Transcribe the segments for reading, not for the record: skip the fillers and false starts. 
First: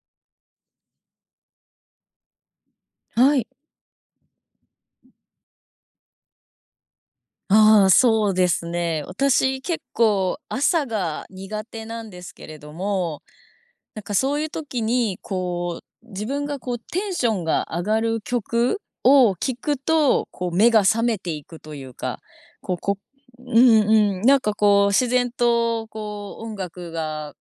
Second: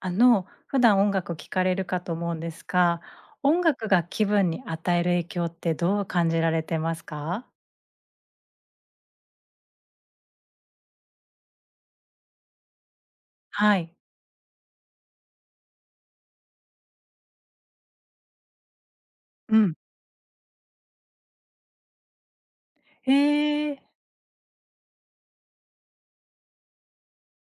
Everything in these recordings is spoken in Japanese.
普段音楽聴かれるかと思うんですが、はい。音楽が気分に与える影響ってどう感じられてますか？ああ、そうですね。私結構朝が苦手なんですけれども、はい。なんかそういう時にこう、自分がこうテンションが上がる曲を聴うん。くと、こう目が覚めていくというか、こう、こへうんえ。うん、なんかこう自然とこう音楽が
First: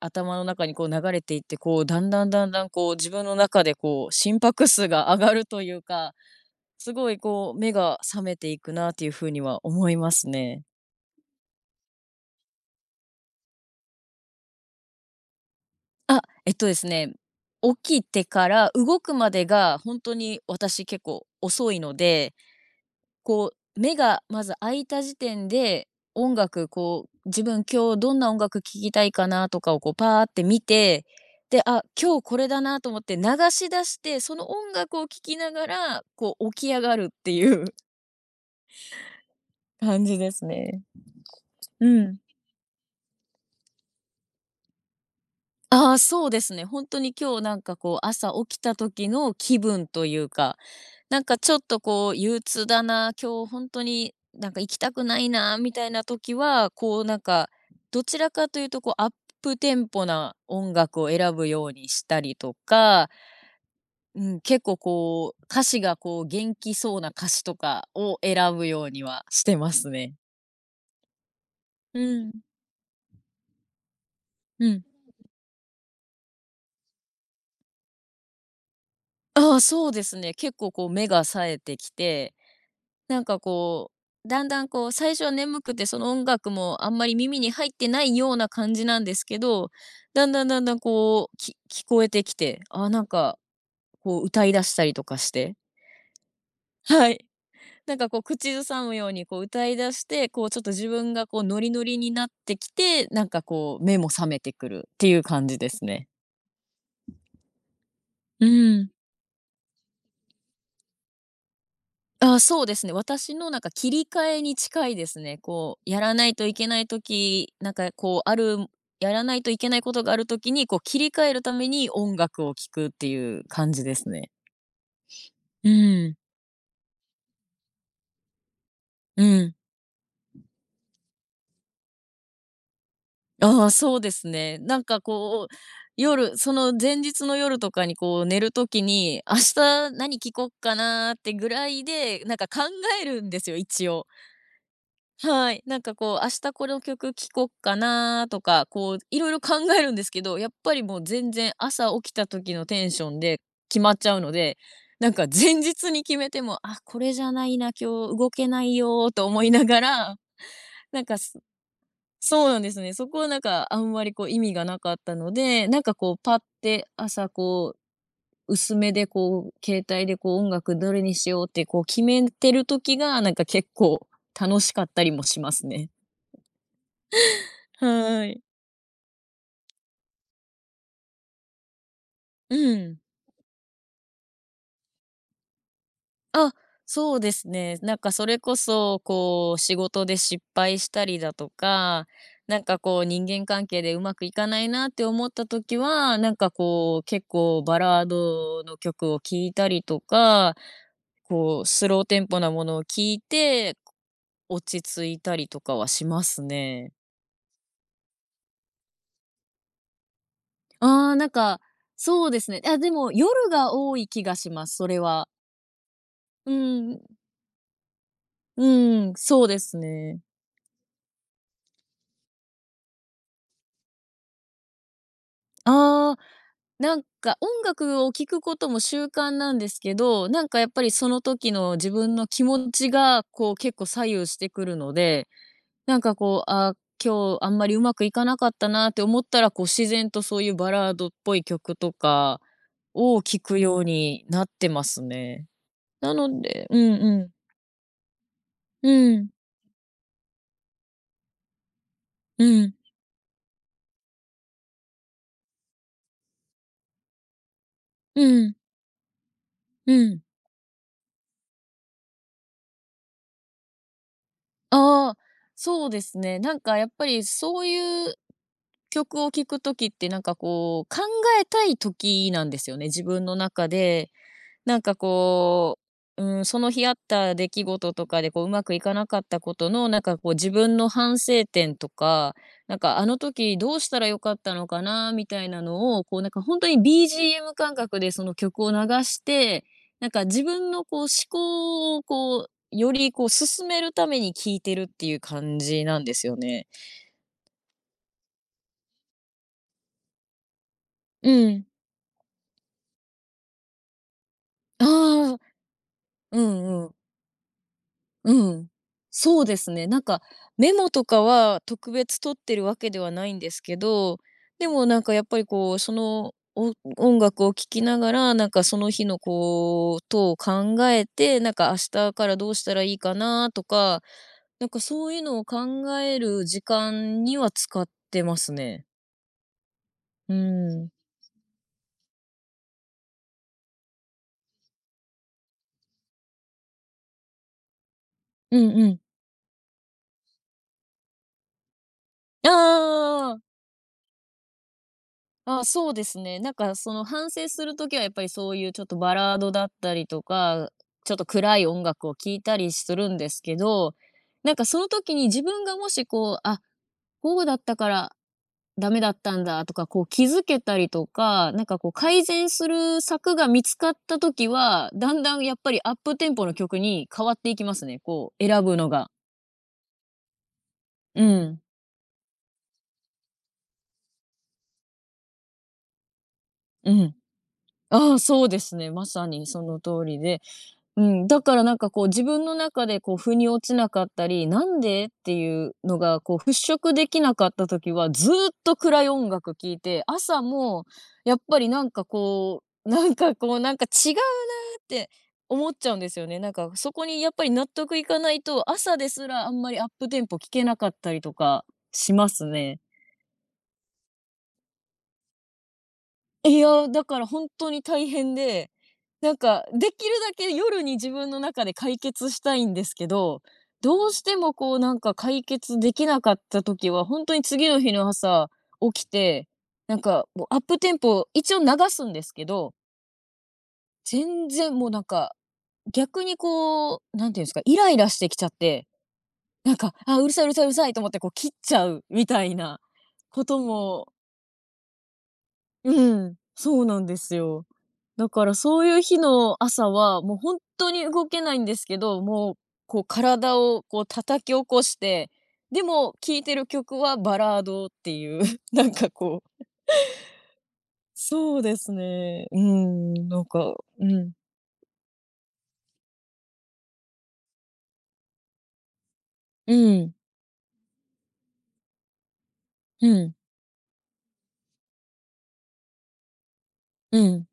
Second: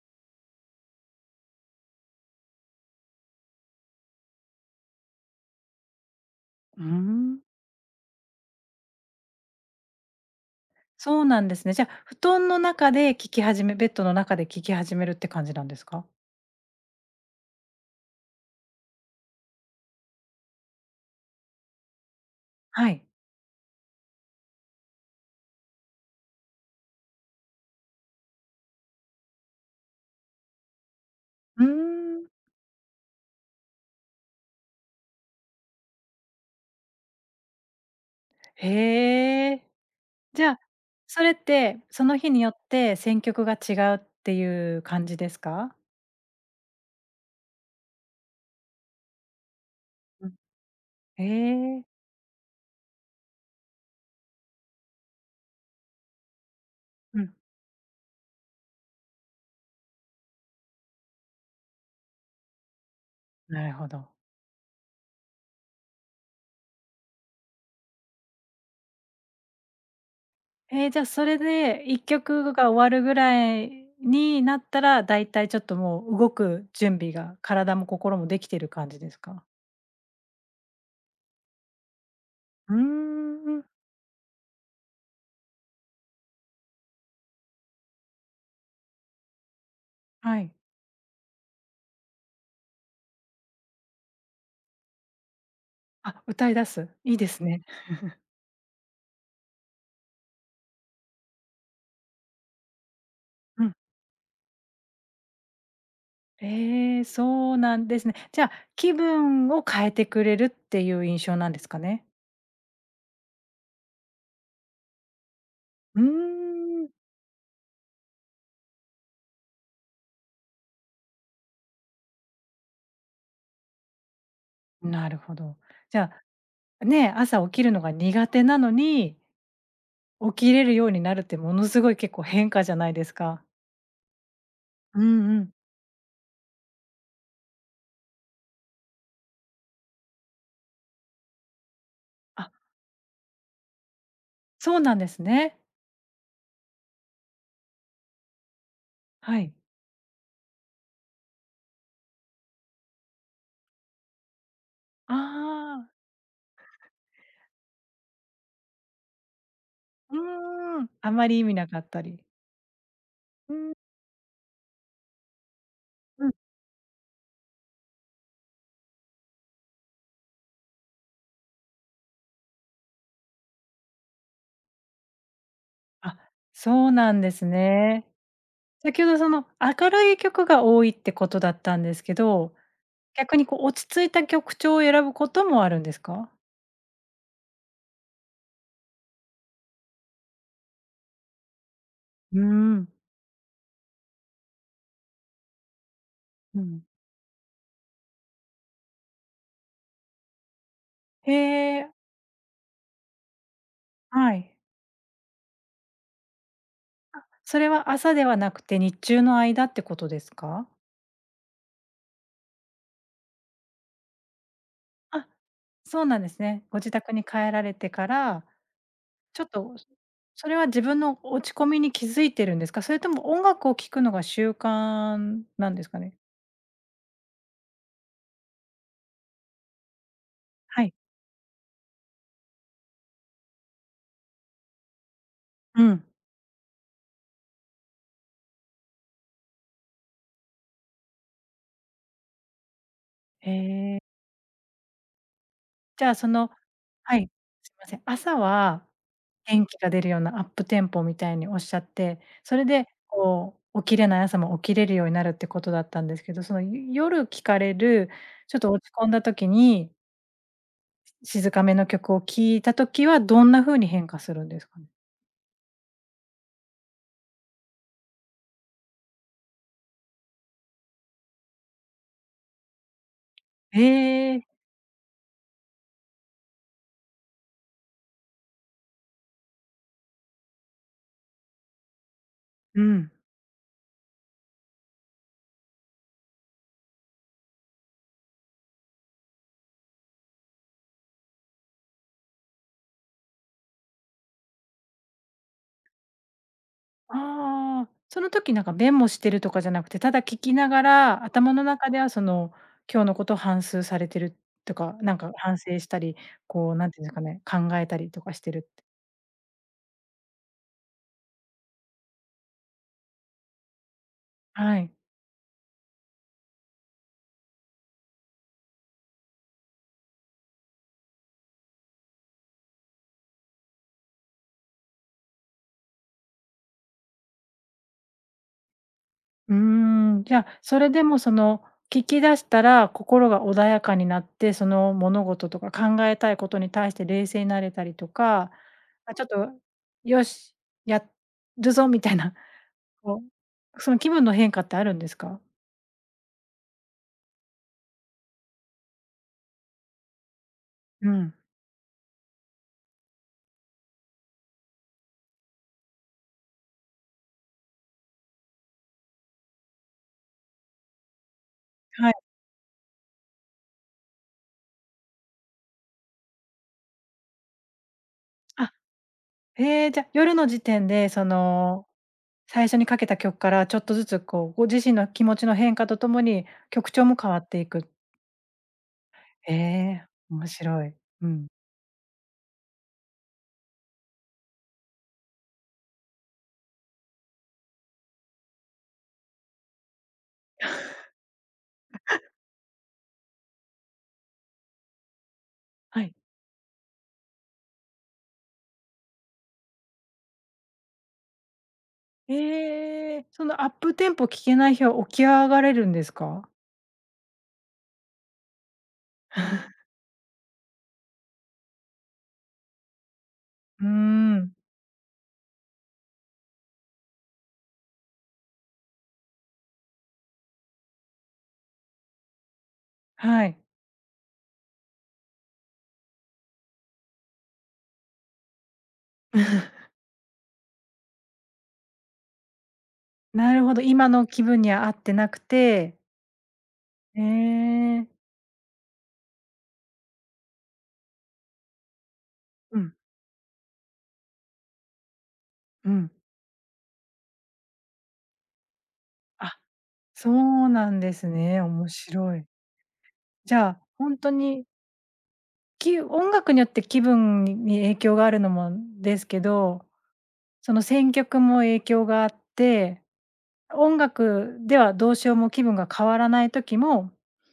頭の中にこう流れていって、こうだんだんだんだんこう自分の中でこう心拍数が上がるというか、うーすごいん。こう、目が覚めていくなっていうふうには思いますね。そうなんですね。じゃ、あ布団の中で聴き始めベッドの中で聴き始めるって感じなんですか？あ、ですね、起きてから動くまでが本当に私結構遅いので、はい。こう、目がまず開いた時点で、音楽こう、自分今日どんな音楽聴きたいかなとかをこうパーって見て、で、うーあ、今日ん。これだなと思って流し出して、その音楽を聴きながら、こう起き上がるっていう へえ。感じでじすゃあ、ね。それってうそん。の日によって選曲が違うっていう感じですか？ああ、そうですね。本当に今日なんかこう朝起きた時の気分といううん。か、なんかちょっへとえ。こう憂鬱だな、今日本当になんか行きたくないなみたいな時は、こうなうんん、か、どちらかというとこうアップテンポな音楽を選ぶようにしたりとか、なるほど。うん、結構こう歌詞がこう元気そうな歌詞とかを選ぶようにはしてますね。ええ、じゃあ、それでう1ん、曲が終わるぐらいになっうたん。ら、だいたいちょっともう動く準備が、体も心もできてる感じですか？ああ、そうですね。結構こう目が冴えてきて、うーなんかん。こう、だんだんこう、最初は眠くてその音楽もあんまり耳に入ってないような感じなんですけど、だんはだんい。だんだんこう、き聞こえてきて、あ、なんかこう歌い出したりとかして、あ、歌い出 す。はいいい。ですね。なんかこう口ずさむようにこう歌い出して、こうちょっと自分がこうノリノリになってきて、なんかうん。こう目も覚めてくるっていう感じですね。そうなんですね。じうゃあ、ん。気分を変えてくれるっていう印象なんですかね？あ、そうですね。私のなんか切り替えに近いですね。こう、やうーらないといけないん。時、なんかこうあるやらないといけないことがある時に、こう切り替えるために音楽を聴くっていう感じですね。なるほど。うじゃん、あ、ね、朝起きるのが苦手なのに、うん。起きれるようになるってものすごい結構変化じゃないですか？ああ、そうですね。なんかうんうこん。う、夜、その前日の夜とかにこう寝る時に、明日何聴こっかなーってぐらいで、なんかあ考えるんですよ、一応。そうなんですはね。い。なんかこう、明日この曲聴こっかなとか、こう、いろいろはい。考えるんですけど、やっぱりもう全然朝起きた時のテンションで決まっちゃうので、なんあか前あ、日に決めても、あ、これじゃないな、今日動けないよと思いながら、うーん、なんあかますり意味なかったり。そうなんですね。そこはなんうーかん、あんまりこう意味がなかったので、なんかこううん。パッて朝こう薄めでこう携帯でこう音楽どれにしようってこう決めてる時がなんか結構楽しかったりもしますね。あ、そうなんですね。はい。先ほどその明るい曲が多いってことだったんですけど、うん。逆にこう落ち着いた曲調を選ぶこともあるんですか？あ、そうですね。なんかそれこそ、こう、仕事で失敗したりだとか、うーなんかん、こう、人間関係でうまくいかないなって思った時は、なんかうん。こう、結構バラードの曲を聴いたりとか、へこう、スえ、ローテンポなものを聴いて、はい。落ち着いたりとかはしますね。それは朝ではなくて日中の間ってことですか？ああ、なんか、そうですね。あ、でも夜が多い気がします、それは。あ、そうなんですうね。ご自ん、宅に帰られてからうん、ちょそうっでと、すね。それは自分の落ち込みに気づいてるんですか？それとも音楽を聴くのが習慣なんですかね？ああ、なんか音楽を聴くことも習慣なんですけど、なんかやっぱはりい。その時の自分の気持ちが、こう結構左右してくるので、うなんん。かこう、あー、今日あんまりうまくいかなかったなって思ったら、こう自然とそういうバラードっぽい曲とかを聴へくようえ。になってますね。じゃなあ、のでうんはうい、ん。すいません。朝はうん。元気が出るようなアップテンポみたいにおっしゃって、うそれん。でこう、起きれない朝も起きれるようになるってことだったんですけど、その、夜聴かれる、うん。ちょっと落ち込んだ時に、うん。静かめの曲を聴いた時はどんな風に変化するんですかね？ああ、そうですね。なんかやっぱりそういう曲を聴く時って、なんかこう、考えたい時なんですよね、自分の中へで。え。なんかこう、うん、その日あった出来事とかで、こう、うまくいかなかったことの、なんかこう、自分の反省点とか、なんうか、あん。の時どうしたら良かったのかなみたいなのを、こう、なんかほんに BGM 感覚でその曲を流して、なんか自分のこう、思考をこう、よりこう、進めるために聴いてるっていう感じなんですよね。ああ、その時なんか弁もしてるとかじゃなくて、ただ聞きながら、う頭のん。中ではその、今日のことを反芻されてるとあか、なんかあ、反省したり、うこうんう何ん。て言うんですかね、考えたりとかしてうるっん。てそうですね。なんか、メモとかは特別取ってるわけではないんですけど、ではもい。なんかやっぱりこう、その、お音楽を聴きながら、なんかその日のことを考えて、なんか明日からどうしたらいいかなとか、なんかそういうのを考える時間には使ってますね。うーん、うじゃあ、そん。れでもその、聞き出したら心が穏やかになって、その物事とか考えたいことに対して冷静になれたりとか、うんうん。あ、ちょっと、よし、やるぞみたいな、あこあ。う、その気分の変化ってあるんですか？あ、そうですね。なんかその反省する時はやっぱりそういうちょっとバラードだったりとか、うちょっとん、暗い音楽を聴いたりするんですけど、なんかその時に自分がもしこう、あ、こうだったからダメだったんだとか、こう気づけたりとか、なんかこうは改い。善する策が見つかった時は、だんだんやっぱりアップテンポの曲に変わっていきますね。こう選あぶのが。ええ、じゃ、夜の時点で、うそん。の、最初にかけた曲から、ちょっとずつこう、ご自身の気持ちの変化とともに、曲う調ん。も変わっていく。ああ、そうですね。まさにえその通え、りで。面白い。うん、うだん。からなんかこう自分の中でこう腑に落ちなかったり、なんでっていうのがこう払拭できなかった時はずーっと暗い音楽聴いて、朝もやっぱりなんかこう、なんかこうなんか違うなーって思っちゃうんはでい。すよね。なんかそこにやっぱり納得いかないと、朝ですらあんまりアップテンポ聴けなかったりとかしますね。ええ、そのアップテンポ聞けない日は起き上がれるんですか？いや、だから本当に大変で、なんかできるだけ夜に自分の中で解決したいんですけど、うーどうしてん、もこうなんか解決できなかった時は、本当に次の日の朝起きて、なんかもうアップテンポ一応流すんですけど、はい。全然もうなんか、逆にこう、なんていうんですか、イライラしてきちゃって、なん か、あ、うるさいうるさいうるさいと思ってこう切っちゃうみたいなこなとるほど、も。今の気分には合ってなくうて、ん、そうなんでえすよ。え、だからそういう日の朝は、もう本当に動けないんですけど、もう、うん、こう体をこう叩き起こして、でうん。も聴いてる曲はバラードっていう、なんかこあ、う、そうなんですそね、うで面す白い。ね。うん、なんじゃか、あ、うほんとん、に音楽によって気分に影響があるのもですけうど、ん、その選曲も影響があって、うん、音楽ではどうしようも気分が変わらない時も、うん。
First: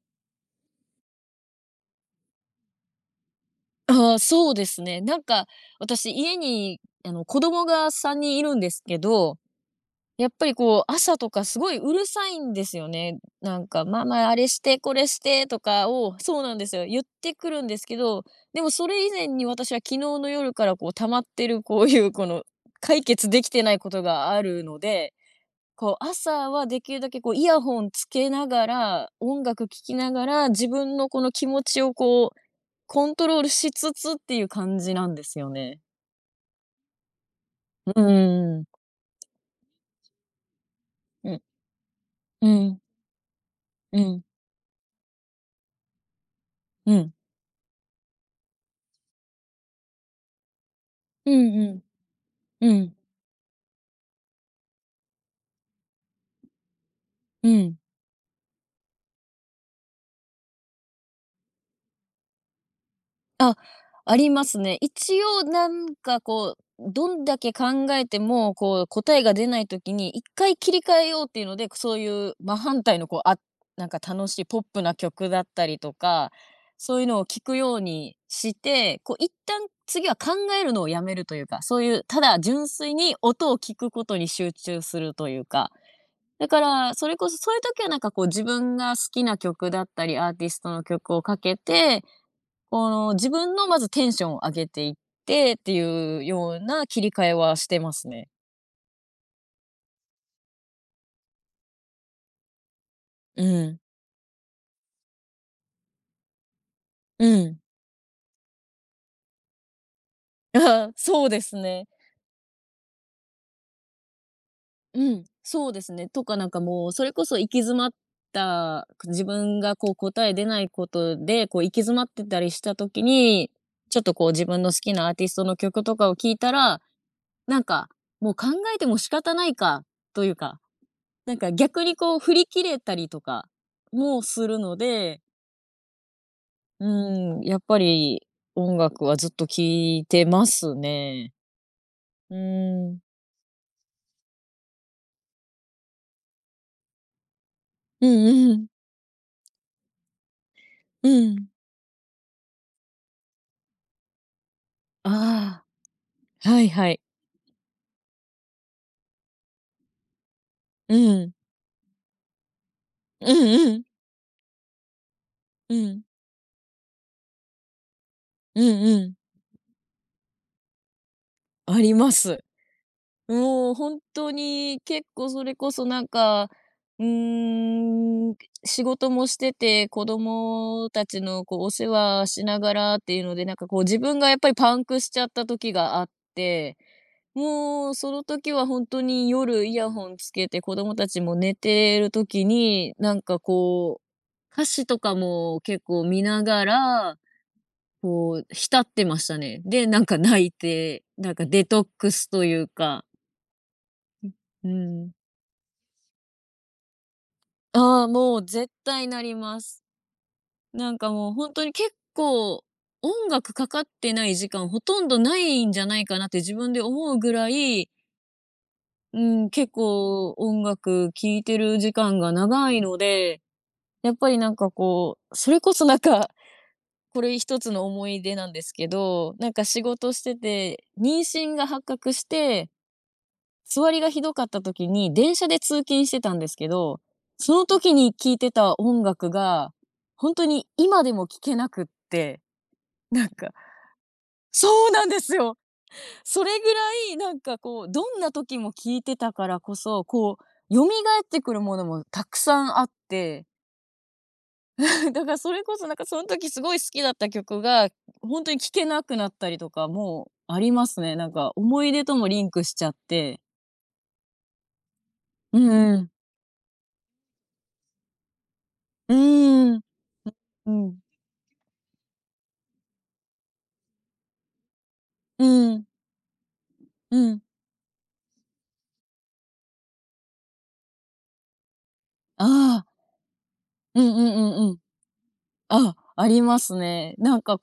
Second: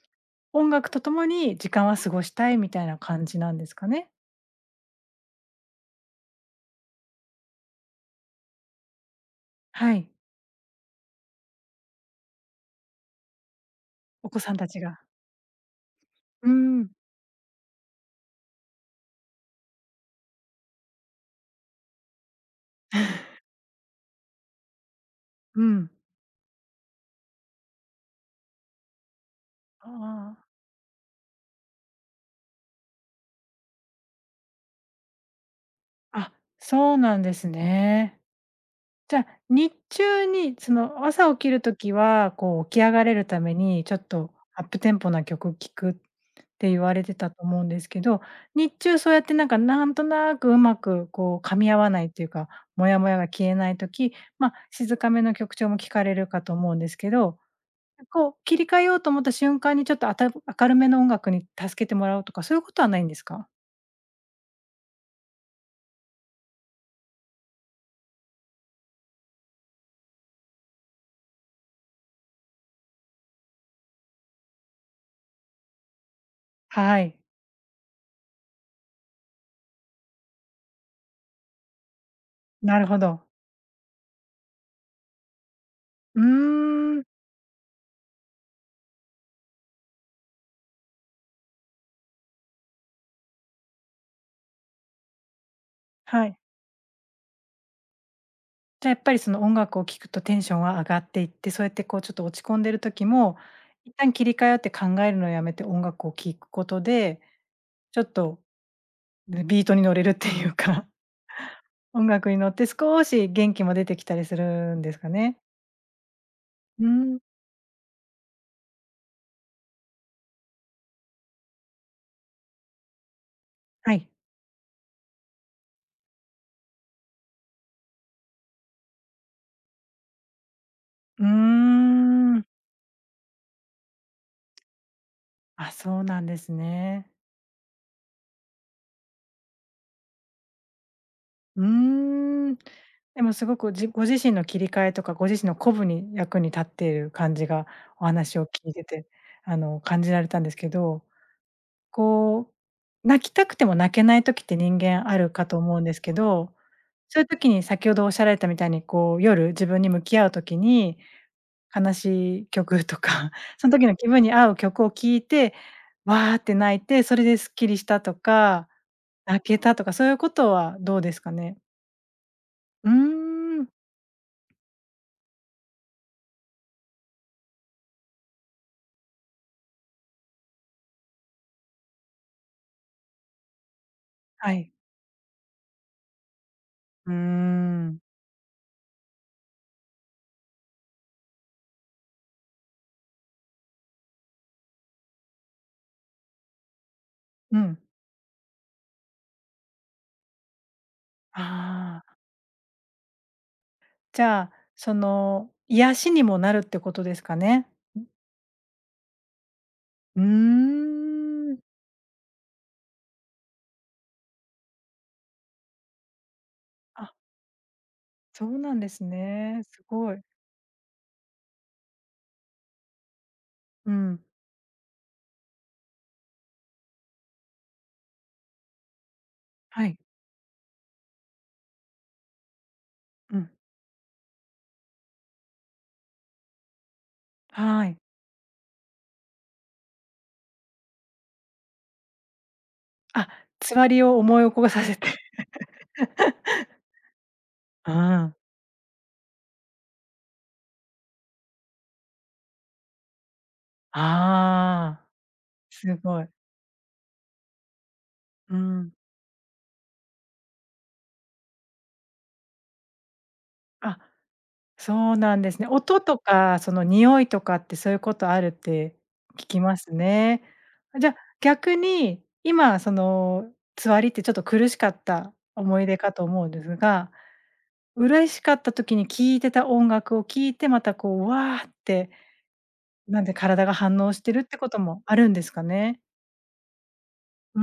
音楽とともに時間は過ごしたいみたいな感じなんですかね？ああ、そうですね。なんか、私家にあの、子供が3人いるんですけど、はい、やっぱりこう、朝とかすごいうるさいんですよね。なんか、ママおあ子れさんしたてちこが。れしてとかを、そううなんですよ、ん、言ってくるんですけど、でもそれ以前に私は昨日の夜からこう溜まってるこういうこの、解決できてないことがあるので、うん。こう朝はできるだけこうイヤホンつけながら、音楽聴きながあら、自分のこの気持ちをこう、コントロールしつつっていう感じなんですよね。あ、あ、そうなんですうね。んうんじゃあ、日中にその朝うんう起ん。きる時は、うこう起ん、き上がれるためにちょうん、っうん。とアップテンポな曲聴くって言われうてたと思うんですけど、日中そうやってなんかなんとなくうまくんこう噛うみ合ん、わないというか、うモん。ヤモヤが消えない時、ま、静かめの曲調も聞かれるかと思うんですけど、うん。こう切り替えようと思った瞬間にちょっと明るめの音楽に助けてもらうとか、そういうことはないんですか？あ、ありますね。一応どんだけ考えても、こう答えが出ないときに、一回切り替えようっていうので、そういう真反対のこう、なんか楽しいポップな曲だったりとか、そはういうい、のを聞くようにして、こう一旦次は考えるのをやめるというか、そういう、ただ純なる粋ほにど。音を聞くことに集中するというか。うーだから、ん、それこそそういう時はなんかこう自分が好きな曲だったり、アーティストの曲をかけて、この、自分のまずテンションを上げていってっていうはい。ような切り替えはしてますね。じゃあやっぱりその音楽を聴くとテンションは上がっていって、そうやってこうちょっと落ち込んでる時も、うん。一旦切り替えようって考えるのをやめて音楽を聴くことで、うん。ちょっとで、ビートに乗れるってい うあか、あ、そうですね。音楽に乗って少し元気も出てきたりするんですかうん、ね。そうですね。とかなんかうーもう、それん、こそ行き詰まった自分がこう答え出ないことで、こう行き詰まってたりした時に、はちょっい。とこう自分の好きなアーティストの曲とかを聞いたら、なんか、もう考えても仕方ないかというか、うなんかー逆にこう振ん。り切れたりとかもするので、あ、そうなんですうね。ん、やっぱり音楽はずっと聴いてますね。うーうん。ーん。でもすごくご自身の切り替えとか、ご自身の鼓舞に役に立っている感じが、うお話をんうん。聞いてて、感じられたんですけど、うん。こう、泣きたくても泣けない時って人間あるかとあ思うんですけあ、ど、はいはい。そういう時に先ほどおっしゃられたみたいに、こう、夜自分に向き合う時うにん。悲しい曲とうか、んそうのん。時の気分に合う曲を聴いて、うん。わーって泣いて、それでスッキリしたとうか、んうん。泣けたとか、そういうことはどうですかね？あります。うーん、もう本当に結構それこそなんか、うーん、仕事もしてて、子供たちのこうお世話しながらっていうので、なんかこう自分がやっぱはりい。パンクしちゃった時があって、うーもう、ん。その時は本当に夜イヤホンつけて、子供たちも寝てる時に、なんかこう、歌詞とかも結構見ながら、うん。こう、浸ってましたね。で、なんか泣いて、なんかデトッあクあ、スというか、じゃあ、うそん。の、癒しにもなるってことですかね？ああ、もう絶対なります。うーなんかもう本当にん。結構、音楽かかってない時間ほとんどないんじゃないかなって自分であ、思うぐらい、そうなんですうん、ね。結すごい。構音楽聴いてる時間が長いので、うやっん。ぱりなんかこう、それこそなんか、これ一つの思い出なんですけど、なんか仕はい。事してて、妊娠が発覚して、うん。座りがひどかった時に電車で通勤してたんですけど、そのは時い。に聴いてた音楽が、ほんとに今でも聴けなくって、なんあ、かつわりを思い起こさそうせなんて。ですよ。それ ぐらい、なんかこう、うどんなん。時も聴いてたからこそ、こう、蘇ってくるものもたくさんあって、ああ。だからそれこそなすんかそごのい。時すごい好きだった曲が、本当うに聴けん。なくなったりとかもありますね。なんか思い出ともリンクしちゃって。あ、そうなんでうすね。ん音うん。とか、その匂いとかって、そういうことあるってう聞きまん。すね。うん。じゃ、逆に、今、その、座りってちょっと苦しかったう思ん。い出かと思うんですが、うん。嬉しかった時に聴いてた音楽を聴いて、またこう、わーって、ああ。なんで体が反うん応うしてんるってうんこうん。ともあるんですかあ、ね？ありますね。なんかうー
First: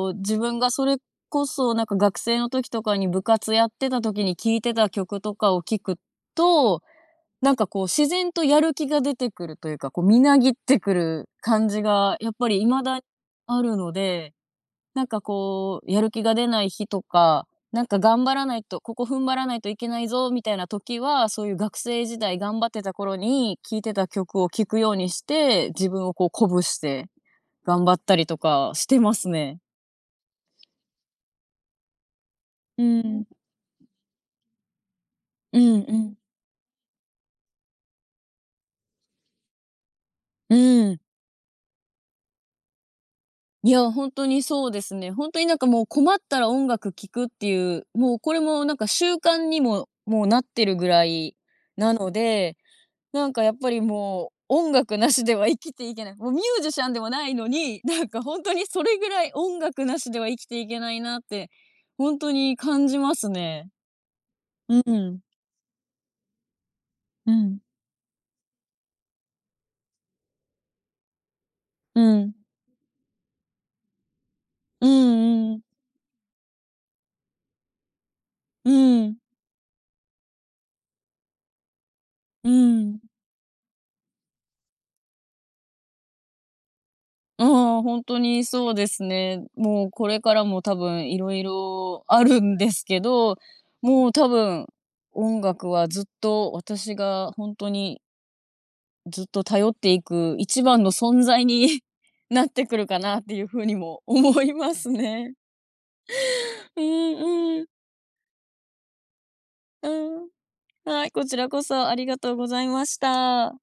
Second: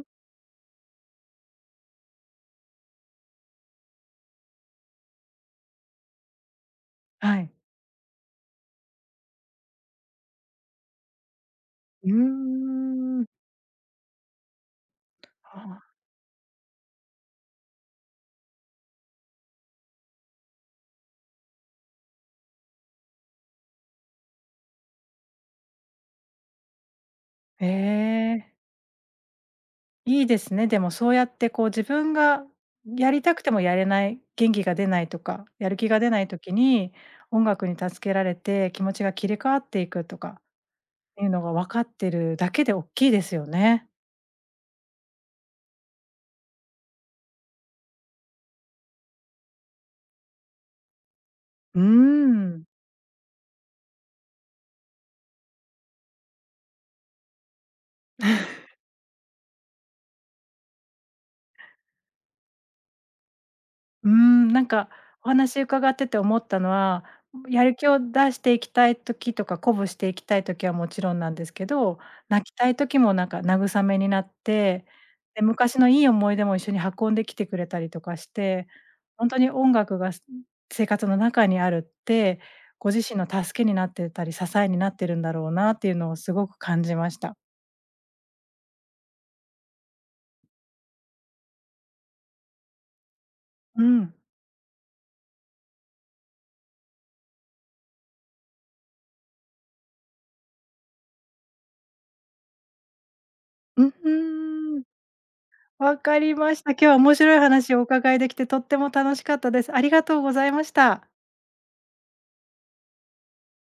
ん。う、自分がそれこそ、なんか学生の時とかに部活やってた時に聴いてた曲とかを聴くと、はない。んかこう自然とやる気が出てくるというか、こうみなぎってくる感じうーがやっぱり未だん。あるので、なんかあこあ。う、やる気が出ない日とか、なんか頑張らないと、ここ踏ん張らないといけないぞみたいな時は、そういう学生時代頑張ってた頃に聴いてた曲を聴くようにして、自分をこう鼓舞してえ頑張ったりとえ。かしてますね。いいですね。でもそうやってこう自分がうやりん、たくてもやれない、元気が出ないとか、うやるん気うが出ん。ない時に、音楽に助けられて気持ちが切り替わっていくとかうん。いうのが分かってるだけで大きいですよいね。や、本当にそうですね。本当になんかもう困ったら音楽聴くっていう、もうこれもなんか習慣にも、もうなってるぐらいうーなので、ん。なんかやっぱりもう音楽なしでは生きていけない。もうミュージシャンでもないのに、なんか本当にそれぐらい音楽なしでは生きていけないなって、本当に感じますね。うーん、なんうかん。お話伺ってて思ったのは、うん。やる気を出していきたい時とか、鼓舞していきたい時はもちろんなんですけど、うん。泣きたい時もなんか慰めになって、うで、んうん。昔のいい思い出も一緒に運んできてくれたりとかして、うん。ほんとに音楽が生活の中にあるって、うごん。自身の助けになってたり、支えになってるんだろうなっていうのをすごく感じました。うん、本当にそうですね。もうこれからも多分いろいろあるんですけど、うもうん。多分、音楽はずっと私が本当にずっと頼っていく一番の存在に なってくるかなっていうふうにう、ふも思いまーん。すね。わかりました。今う日は面白いんうん、話をお伺いできてとっても楽しかったです。あうりがとうん。ございましはた。い、こちらこそありがとうございました。